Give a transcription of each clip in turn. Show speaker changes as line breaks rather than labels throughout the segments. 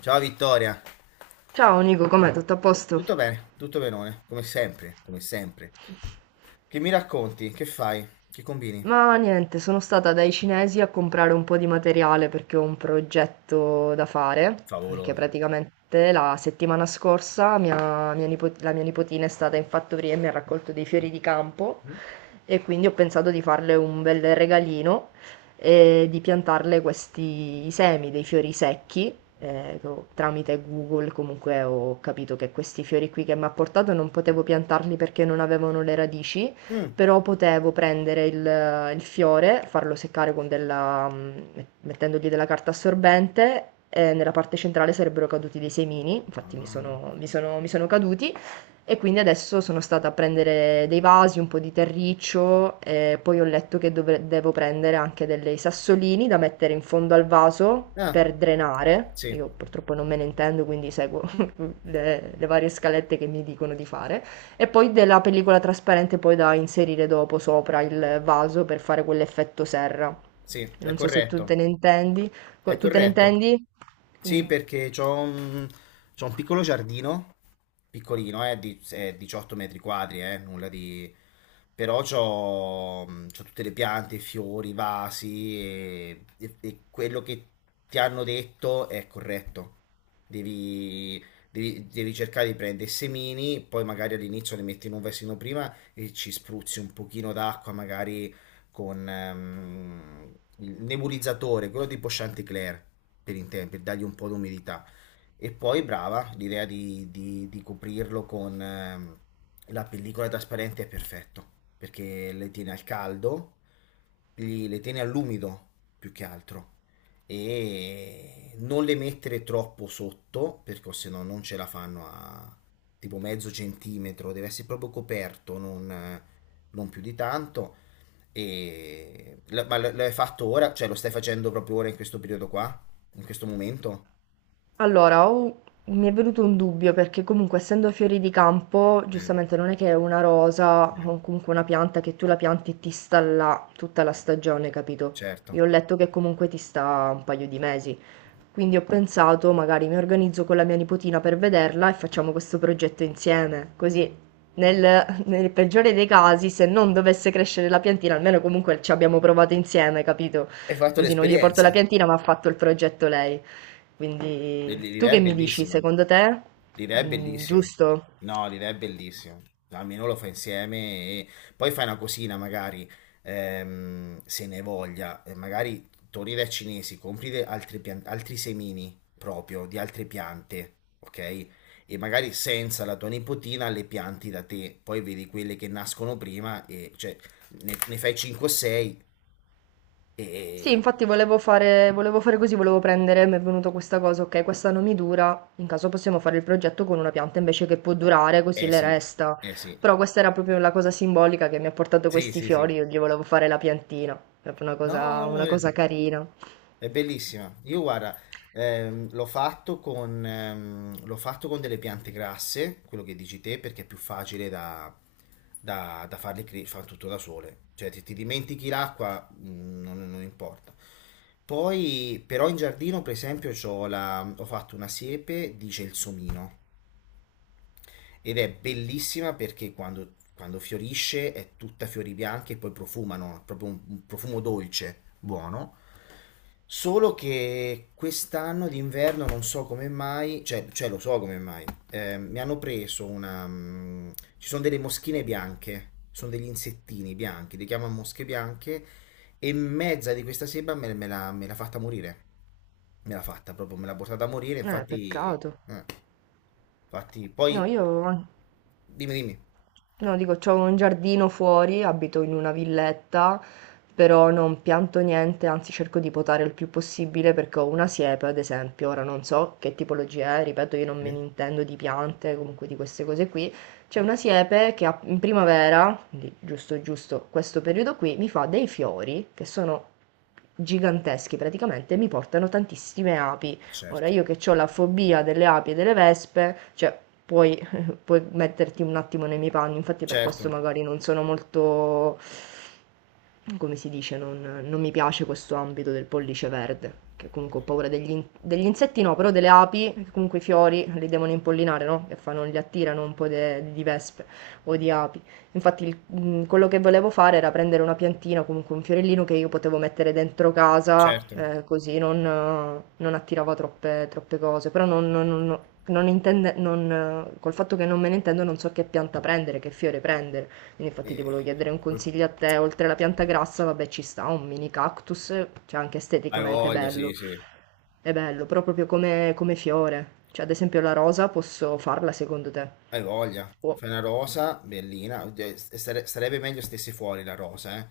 Ciao Vittoria,
Ciao Nico, com'è? Tutto a posto?
tutto bene, tutto benone, come sempre, come sempre. Che mi racconti? Che fai? Che combini?
Ma niente, sono stata dai cinesi a comprare un po' di materiale perché ho un progetto da fare, perché
Favoloso.
praticamente la settimana scorsa la mia nipotina è stata in fattoria e mi ha raccolto dei fiori di campo,
Mm.
e quindi ho pensato di farle un bel regalino e di piantarle questi semi dei fiori secchi. Tramite Google comunque ho capito che questi fiori qui che mi ha portato non potevo piantarli perché non avevano le radici,
Mm.
però potevo prendere il fiore, farlo seccare con della, mettendogli della carta assorbente, e nella parte centrale sarebbero caduti dei semini. Infatti
Ah.
mi sono caduti, e quindi adesso sono stata a prendere dei vasi, un po' di terriccio, e poi ho letto che devo prendere anche dei sassolini da mettere in fondo al vaso
Ah.
per drenare.
Sì,
Io purtroppo non me ne intendo, quindi seguo le varie scalette che mi dicono di fare. E poi della pellicola trasparente poi da inserire dopo sopra il vaso per fare quell'effetto serra.
sì, è
Non so se tu te
corretto.
ne intendi.
È
Tu te ne
corretto.
intendi?
Sì,
Quindi-
perché c'ho un piccolo giardino, piccolino, di, 18 metri quadri, nulla di... Però c'ho tutte le piante, i fiori, i vasi e quello che ti hanno detto è corretto. Devi, Devi cercare di prendere i semini, poi magari all'inizio li metti in un vasino prima e ci spruzzi un pochino d'acqua, magari con il nebulizzatore, quello tipo Chanticleer, per intendere, per dargli un po' d'umidità. E poi brava, l'idea di coprirlo con la pellicola trasparente è perfetto, perché le tiene al caldo, gli- le tiene all'umido più che altro. E non le mettere troppo sotto, perché se no non ce la fanno a tipo mezzo centimetro, deve essere proprio coperto, non più di tanto. E... lo- ma lo hai fatto ora? Cioè, lo stai facendo proprio ora in questo periodo qua? In questo momento?
Allora, mi è venuto un dubbio perché comunque essendo fiori di campo,
Mm,
giustamente non è che è una rosa
mm,
o comunque una pianta che tu la pianti e ti sta là tutta la stagione, capito?
certo.
Io ho letto che comunque ti sta un paio di mesi. Quindi ho pensato, magari mi organizzo con la mia nipotina per vederla e facciamo questo progetto insieme. Così, nel peggiore dei casi, se non dovesse crescere la piantina, almeno comunque ci abbiamo provato insieme, capito?
Hai fatto
Così non gli porto la
l'esperienza?
piantina, ma ha fatto il progetto lei. Quindi, tu
L'idea è
che mi dici?
bellissima.
Secondo te?
L'idea è
Mm,
bellissima.
giusto?
No, l'idea è bellissima. No, almeno lo fai insieme e poi fai una cosina, magari se ne hai voglia, e magari torni dai cinesi, compri de- altri, pian- altri semini proprio di altre piante, ok? E magari senza la tua nipotina le pianti da te, poi vedi quelle che nascono prima e cioè ne fai 5 o 6
Sì,
e
infatti volevo fare così, volevo prendere, mi è venuta questa cosa, ok, questa non mi dura, in caso possiamo fare il progetto con una pianta invece che può durare, così
eh
le
sì,
resta.
eh sì.
Però questa era proprio la cosa simbolica che mi ha portato
Sì,
questi
sì, sì.
fiori, io gli volevo fare la piantina, proprio
No, no,
una cosa carina.
è bellissima. Io guarda, l'ho fatto con delle piante grasse, quello che dici te, perché è più facile da farle cre- fa tutto da sole. Cioè, se ti dimentichi l'acqua, non importa. Poi, però in giardino, per esempio, c'ho la- ho fatto una siepe di gelsomino. Ed è bellissima perché quando fiorisce è tutta fiori bianchi e poi profumano, è proprio un profumo dolce, buono. Solo che quest'anno d'inverno non so come mai, cioè lo so come mai, mi hanno preso una... mm, ci sono delle moschine bianche, sono degli insettini bianchi, li chiamano mosche bianche, e mezza di questa seba me l'ha fatta morire. Me l'ha fatta proprio, me l'ha portata a morire, infatti...
Peccato.
eh. Infatti,
No,
poi
io...
dimmi, dimmi.
No, dico, c'ho un giardino fuori, abito in una villetta, però non pianto niente, anzi cerco di potare il più possibile perché ho una siepe, ad esempio, ora non so che tipologia è, ripeto, io non me ne
Sì,
intendo di piante, comunque di queste cose qui. C'è una siepe che in primavera, quindi giusto giusto questo periodo qui, mi fa dei fiori che sono giganteschi praticamente e mi portano tantissime api. Ora
certo.
io che ho la fobia delle api e delle vespe, cioè puoi puoi metterti un attimo nei miei panni, infatti per
Certo,
questo magari non sono molto come si dice, non mi piace questo ambito del pollice verde, che comunque ho paura degli insetti, no? Però delle api, che comunque i fiori li devono impollinare, no? Che fanno, li attirano un po' di vespe o di api. Infatti quello che volevo fare era prendere una piantina, comunque un fiorellino che io potevo mettere dentro casa,
certo.
così non, non attirava troppe cose, però non... non- non- non intende- non, col fatto che non me ne intendo non so che pianta prendere, che fiore prendere. Quindi infatti ti
Eh,
volevo chiedere un
poi-
consiglio a te, oltre alla pianta grassa, vabbè, ci sta un mini cactus, cioè anche
hai
esteticamente
voglia, sì, sì.
è bello, però proprio come fiore, cioè ad esempio la rosa posso farla secondo te?
Hai voglia.
O
Fai una rosa bellina. Oddio, sare- sarebbe meglio stesse fuori la rosa, eh.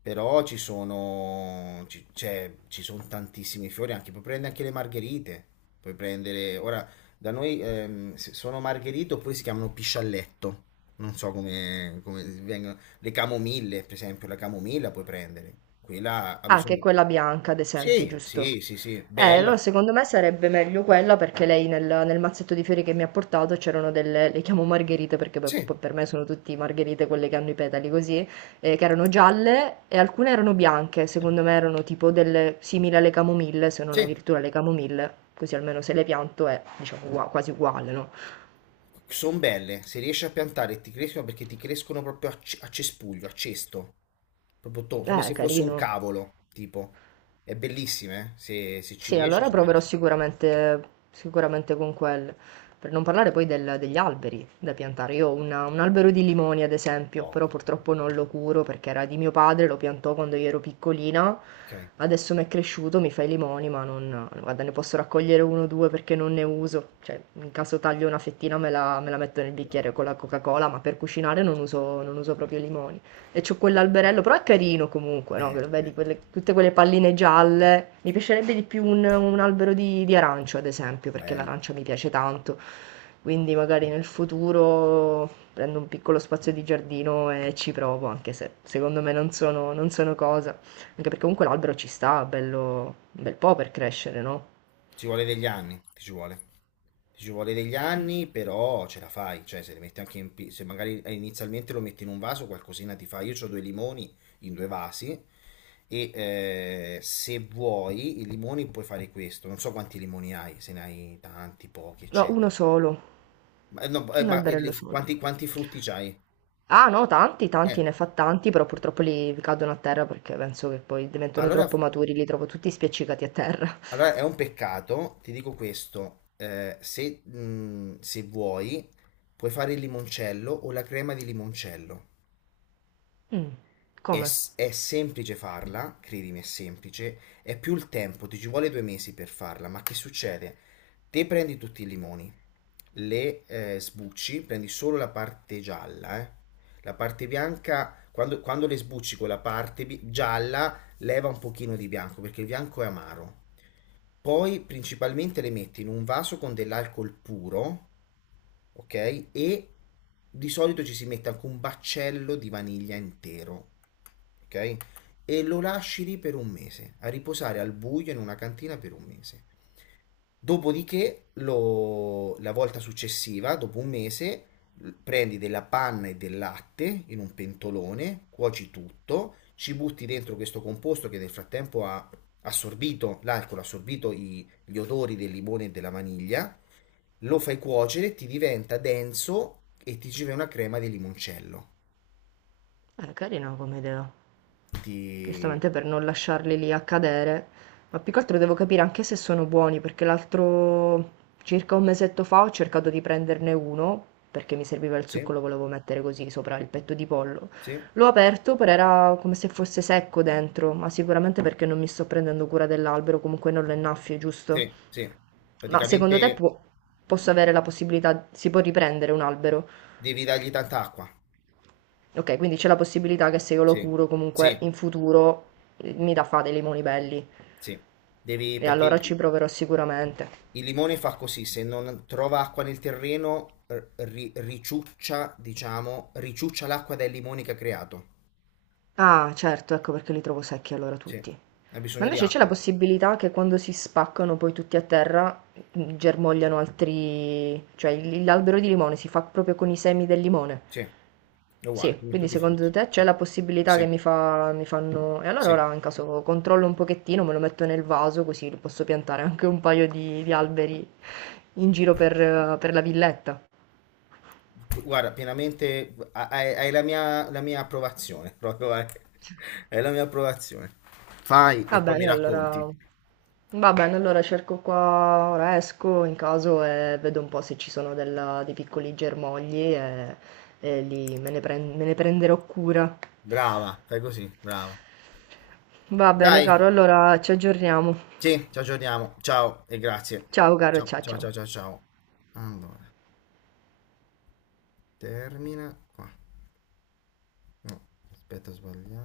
Però ci sono tantissimi fiori, anche, puoi prendere anche le margherite, puoi prendere, ora, da noi se- sono margherite oppure si chiamano piscialletto, non so come vengono, le camomille, per esempio, la camomilla puoi prendere, quella ha
Ah, che è
bisogno,
quella bianca, ad esempio,
sì,
giusto?
sì, sì, sì,
Allora
bella.
secondo me sarebbe meglio quella perché lei nel mazzetto di fiori che mi ha portato c'erano delle, le chiamo margherite perché per,
Sì,
per me sono tutte margherite quelle che hanno i petali così, che erano gialle e alcune erano bianche, secondo me erano tipo delle simili alle camomille, se non
sì,
addirittura le camomille, così almeno se le pianto è diciamo quasi uguale, no?
sono belle. Se riesci a piantare ti crescono perché ti crescono proprio a, c- a cespuglio, a cesto. Proprio to- come se fosse un
Carino.
cavolo, tipo. È bellissime, eh. Se, se ci
Sì,
riesci
allora
sono
proverò
bellissime.
sicuramente, sicuramente con quelle. Per non parlare poi degli alberi da piantare. Io ho un albero di limoni, ad esempio, però
No.
purtroppo non lo curo perché era di mio padre, lo piantò quando io ero piccolina.
Ok.
Adesso mi è cresciuto, mi fa i limoni, ma non, guarda, ne posso raccogliere uno o due perché non ne uso. Cioè, in caso taglio una fettina me la metto nel
No.
bicchiere con la Coca-Cola, ma per cucinare non uso proprio i limoni. E c'ho quell'alberello, però è carino comunque, no? Che lo vedi
Beh,
tutte quelle palline gialle. Mi piacerebbe di più un albero di arancio, ad esempio, perché
bello.
l'arancia mi piace tanto. Quindi magari nel futuro prendo un piccolo spazio di giardino e ci provo, anche se secondo me non sono cosa. Anche perché comunque l'albero ci sta, bello, un bel po' per crescere, no?
Ci vuole degli anni, ti ci vuole. Ti ci vuole degli anni, però ce la fai. Cioè, se li metti anche in... pi- se magari inizialmente lo metti in un vaso, qualcosina ti fa. Io ho 2 limoni in 2 vasi e se vuoi i limoni puoi fare questo. Non so quanti limoni hai, se ne hai tanti, pochi,
No,
eccetera.
uno solo,
Ma, no,
un
ma
alberello
li-
solo.
quanti frutti c'hai?
Ah no, tanti, tanti,
Eh,
ne fa tanti, però purtroppo li cadono a terra perché penso che poi diventano
allora...
troppo maturi, li trovo tutti spiaccicati a terra.
Allora, è un peccato, ti dico questo, se, se vuoi puoi fare il limoncello o la crema di limoncello.
Mm, come?
S- è semplice farla, credimi, è semplice, è più il tempo, ti ci vuole 2 mesi per farla, ma che succede? Te prendi tutti i limoni, le sbucci, prendi solo la parte gialla, eh. La parte bianca, quando le sbucci con la parte bi- gialla, leva un pochino di bianco, perché il bianco è amaro. Poi principalmente le metti in un vaso con dell'alcol puro, ok? E di solito ci si mette anche un baccello di vaniglia intero, ok? E lo lasci lì per 1 mese, a riposare al buio in una cantina per 1 mese. Dopodiché, lo- la volta successiva, dopo 1 mese, l- prendi della panna e del latte in un pentolone, cuoci tutto, ci butti dentro questo composto che nel frattempo ha assorbito l'alcol, ha assorbito i- gli odori del limone e della vaniglia, lo fai cuocere, ti diventa denso e ti ci fai una crema di limoncello.
Carina come idea.
Ti...
Giustamente per non lasciarli lì a cadere, ma più che altro devo capire anche se sono buoni, perché l'altro circa un mesetto fa ho cercato di prenderne uno, perché mi serviva il succo,
Sì,
lo volevo mettere così sopra il petto di pollo.
sì,
L'ho aperto, però era come se fosse secco dentro, ma sicuramente perché non mi sto prendendo cura dell'albero, comunque non lo innaffio, giusto?
sì, sì.
Ma secondo te
Praticamente
posso avere la possibilità, si può riprendere un albero?
devi dargli tanta acqua.
Ok, quindi c'è la possibilità che se io lo
Sì,
curo comunque
sì,
in futuro mi dà fa dei limoni belli,
sì. Devi,
e
perché
allora ci proverò sicuramente.
il limone fa così, se non trova acqua nel terreno, r- ri- riciuccia, diciamo, riciuccia l'acqua dai limoni che ha creato.
Ah, certo, ecco perché li trovo secchi allora
Sì,
tutti.
ha
Ma
bisogno di
invece c'è la
acqua.
possibilità che quando si spaccano poi tutti a terra germogliano altri... cioè l'albero di limone si fa proprio con i semi del limone.
Sì, è uguale,
Sì,
come
quindi
tutti i frutti.
secondo te c'è la possibilità che
Sì,
mi fanno... E allora
sì,
ora in caso controllo un pochettino, me lo metto nel vaso così posso piantare anche un paio di alberi in giro per la villetta.
guarda, pienamente ha- hai la mia approvazione, proprio hai, hai la mia approvazione. Fai e
Va
poi mi
bene,
racconti.
allora... Va bene, allora cerco qua, ora esco in caso e vedo un po' se ci sono dei piccoli germogli, me ne prenderò cura.
Brava, fai così, brava.
Va bene,
Dai,
caro, allora ci aggiorniamo.
sì, ci aggiorniamo. Ciao e grazie.
Ciao, caro,
Ciao,
ciao,
ciao,
ciao.
ciao, ciao, ciao. Allora, termina qua. No, aspetta, ho sbagliato.